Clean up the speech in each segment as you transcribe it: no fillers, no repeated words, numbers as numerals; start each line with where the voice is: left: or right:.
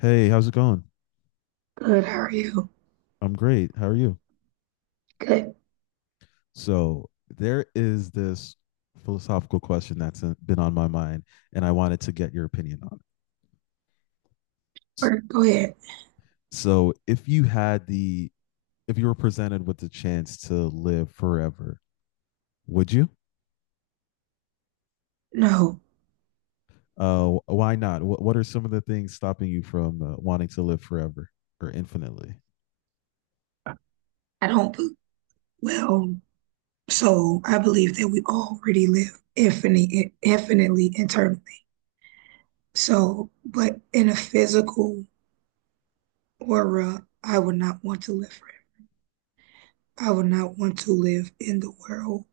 left: Hey, how's it going?
right: Good. How are you?
left: I'm great. How are you?
right: Good.
left: So, there is this philosophical question that's been on my mind, and I wanted to get your opinion on it.
right: Or Go ahead.
left: So, if you had the, if you were presented with the chance to live forever, would you?
right: No,
left: Why not? What are some of the things stopping you from wanting to live forever or infinitely?
right: I don't. Well, so I believe that we already live infinitely eternally. So, but in a physical aura, I would not want to live forever. I would not want to live in the world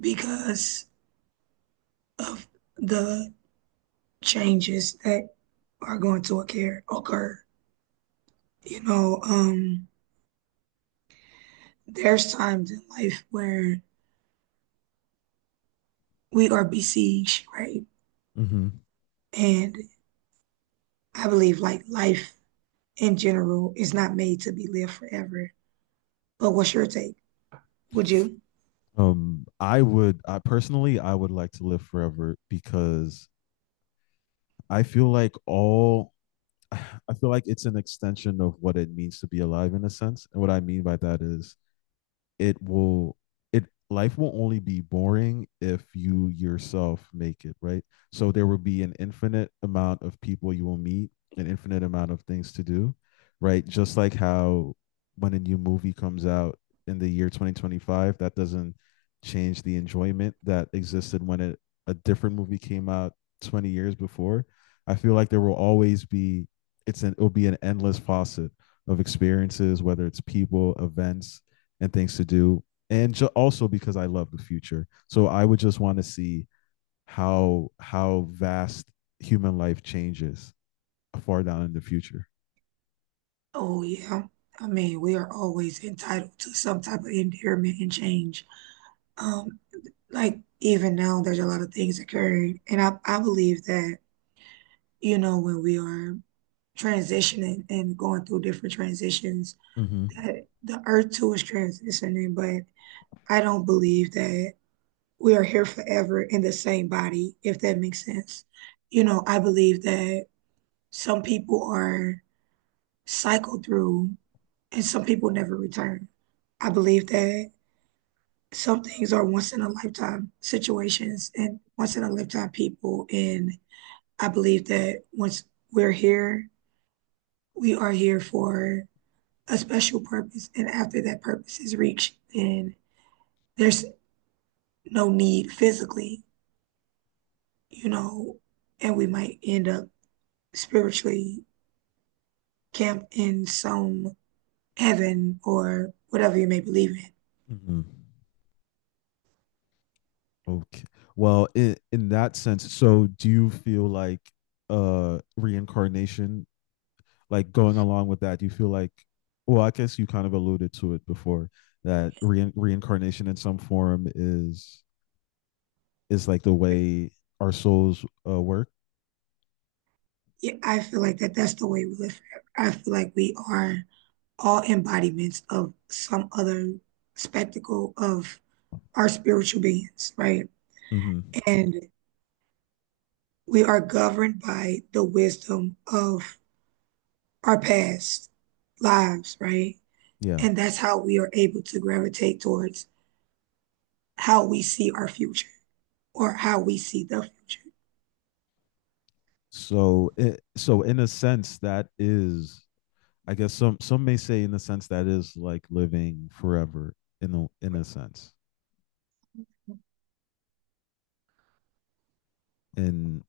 right: because of the changes that are going to occur. You know, there's times in life where we are besieged, right?
left: Hmm.
right: And I believe like life in general is not made to be lived forever. But what's your take? Would you?
left: I personally, I would like to live forever because I feel like all I feel like it's an extension of what it means to be alive in a sense. And what I mean by that is, it will it life will only be boring if you yourself make it, right? So there will be an infinite amount of people, you will meet an infinite amount of things to do, right? Just like how when a new movie comes out in the year 2025, that doesn't change the enjoyment that existed when a different movie came out 20 years before. I feel like there will always be. It's an, it'll be an endless faucet of experiences, whether it's people, events, and things to do, and also because I love the future. So I would just want to see how vast human life changes far down in the future.
right: Oh yeah. I mean, we are always entitled to some type of endearment and change. Um, like even now there's a lot of things occurring. And I believe that, you know, when we are transitioning and going through different transitions,
left: Mm-hmm.
right: that the earth too is transitioning, but I don't believe that we are here forever in the same body, if that makes sense. You know, I believe that some people are cycled through and some people never return. I believe that some things are once in a lifetime situations and once in a lifetime people. And I believe that once we're here, we are here for a special purpose. And after that purpose is reached, then there's no need physically, you know, and we might end up spiritually camped in some heaven or whatever you may believe in.
left: Mm-hmm. Okay. Well, in that sense, so do you feel like reincarnation, like going along with that, do you feel like, well, I guess you kind of alluded to it before that reincarnation in some form is like the way our souls work.
right: Yeah, I feel like that's the way we live forever. I feel like we are all embodiments of some other spectacle of our spiritual beings, right?
left: Mm-hmm.
right: And we are governed by the wisdom of our past lives, right?
left: Yeah.
right: And that's how we are able to gravitate towards how we see our future or how we see the future.
left: So in a sense that is, I guess, some may say, in a sense that is like living forever, in a sense. And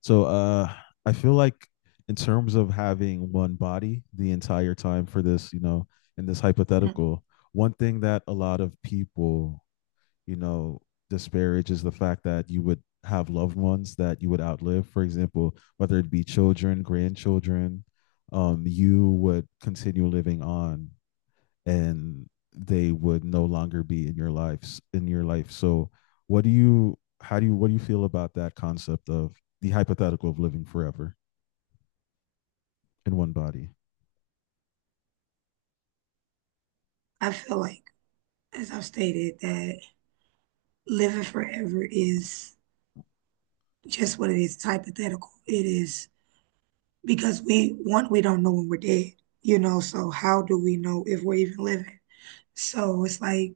left: so I feel like, in terms of having one body the entire time for this, in this hypothetical, one thing that a lot of people, you know, disparage is the fact that you would have loved ones that you would outlive. For example, whether it be children, grandchildren, you would continue living on and they would no longer be in your life. So what do you feel about that concept of the hypothetical of living forever in one body?
right: I feel like. As I've stated, that living forever is just what it is. It's hypothetical. It is because we don't know when we're dead, you know, so how do we know if we're even living? So it's like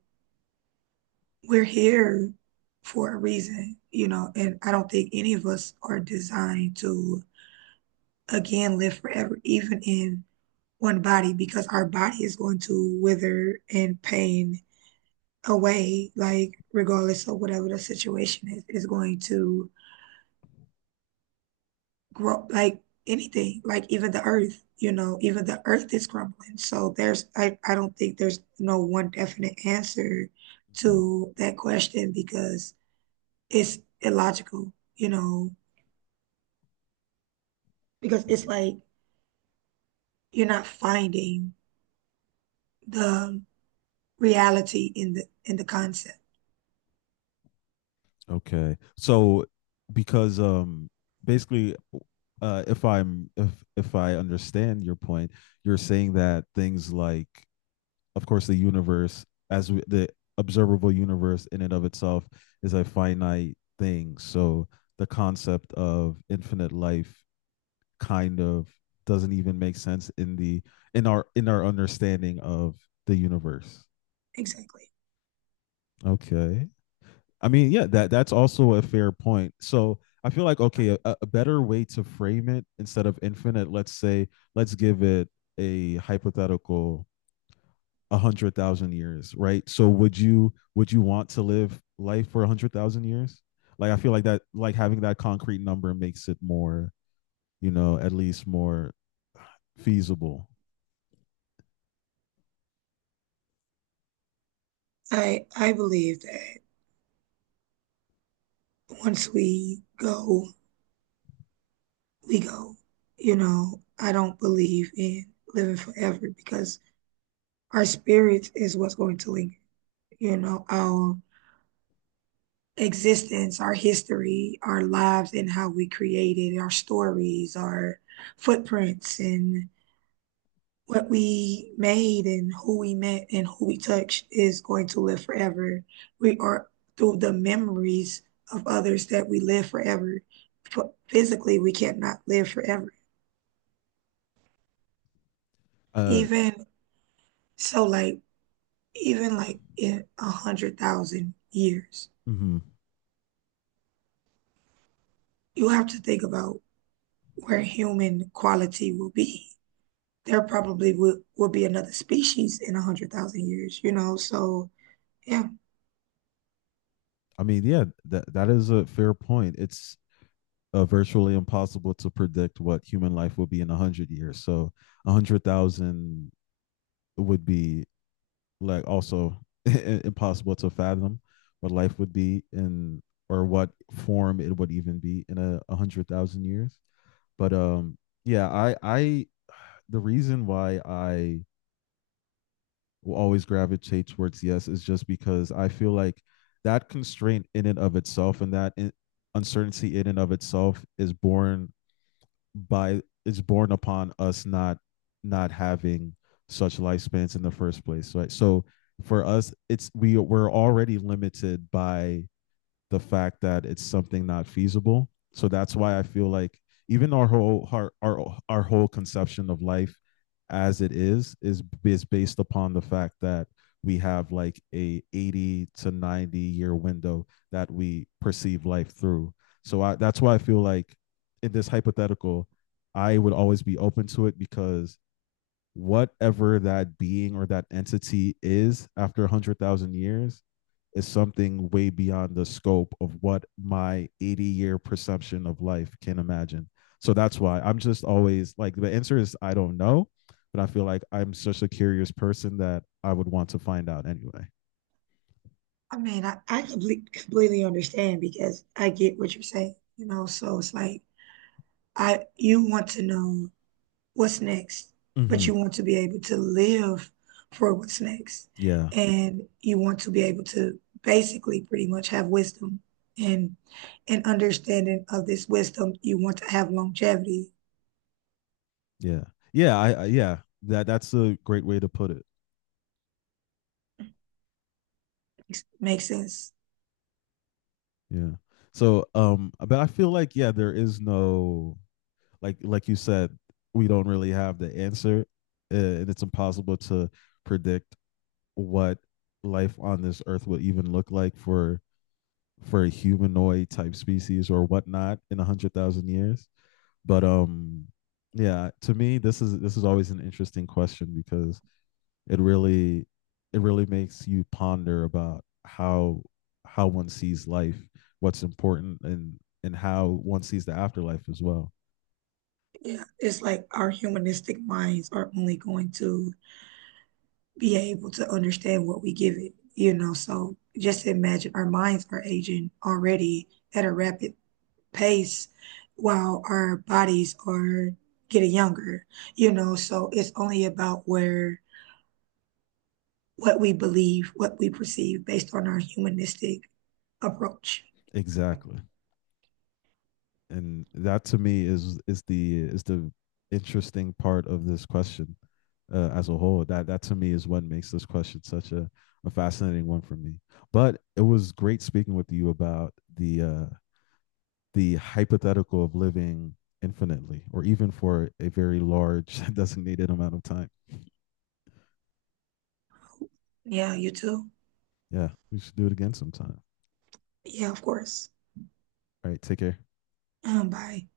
right: we're here for a reason, you know, and I don't think any of us are designed to again live forever, even in one body, because our body is going to wither and pain away, like regardless of whatever the situation is going to grow like anything, like even the earth, you know, even the earth is crumbling. So there's I don't think there's no one definite answer
left: Mhm.
right: to that question because it's illogical, you know, because it's
left: Mhm.
right: like you're not finding the reality in the concept.
left: Okay. So because basically, if I understand your point, you're saying that things like, of course, the universe, the observable universe in and of itself is a finite thing, so the concept of infinite life kind of doesn't even make sense in our understanding of the universe.
right: Exactly.
left: Okay, I mean, yeah, that's also a fair point. So I feel like, okay, a better way to frame it instead of infinite, let's give it a hypothetical, 100,000 years, right? So would you want to live life for 100,000 years? Like, I feel like that, like having that concrete number makes it more, at least more feasible.
right: I believe that once we go we go. You know, I don't believe in living forever because our spirit is what's going to linger. You know, our existence, our history, our lives, and how we created our stories, our footprints, and what we made, and who we met, and who we touched is going to live forever. We are through the memories of others that we live forever. But physically, we cannot live forever.
left: Uh
right: Even so, like even like in 100,000 years,
left: mhm.
right: you have to think about where human quality will be. There probably will be another species in 100,000 years, you know? So yeah,
left: I mean, yeah, that is a fair point. It's virtually impossible to predict what human life will be in 100 years. So 100,000 would be like also impossible to fathom what life would be in, or what form it would even be in, a hundred thousand years. But yeah, I the reason why I will always gravitate towards yes is just because I feel like that constraint in and of itself, and that uncertainty in and of itself, is born by it's born upon us not having such lifespans in the first place, right? So for us, it's we're already limited by the fact that it's something not feasible. So that's why I feel like even our whole, conception of life as it is based upon the fact that we have, like, a 80 to 90 year window that we perceive life through. So that's why I feel like in this hypothetical, I would always be open to it, because whatever that being or that entity is after 100,000 years is something way beyond the scope of what my 80-year perception of life can imagine. So that's why I'm just always like, the answer is I don't know, but I feel like I'm such a curious person that I would want to find out anyway.
right: I mean, I completely completely understand because I get what you're saying, you know? So it's like I you want to know what's next, but
left: Mm-hmm.
right: you want to be able to live for what's next.
left: Yeah.
right: And you want to be able to basically pretty much have wisdom and an understanding of this wisdom. You want to have longevity.
left: Yeah. Yeah. Yeah. That's a great way to put it.
right: Makes sense.
left: Yeah. So, but I feel like, yeah, there is no, like you said, we don't really have the answer, and it's impossible to predict what life on this earth would even look like for a humanoid type species or whatnot in 100,000 years. But yeah, to me, this is always an interesting question because it really it really makes you ponder about how one sees life, what's important, and how one sees the afterlife as well.
right: Yeah, it's like our humanistic minds are only going to be able to understand what we give it, you know. So just imagine our minds are aging already at a rapid pace while our bodies are getting younger, you know. So it's only about where what we believe, what we perceive based on our humanistic approach.
left: Exactly. And that to me is the interesting part of this question, as a whole. That to me is what makes this question such a fascinating one for me. But it was great speaking with you about the hypothetical of living infinitely, or even for a very large designated amount of time.
right: Yeah, you too.
left: Yeah, we should do it again sometime.
right: Yeah, of course.
left: All right, take care.
right: Bye.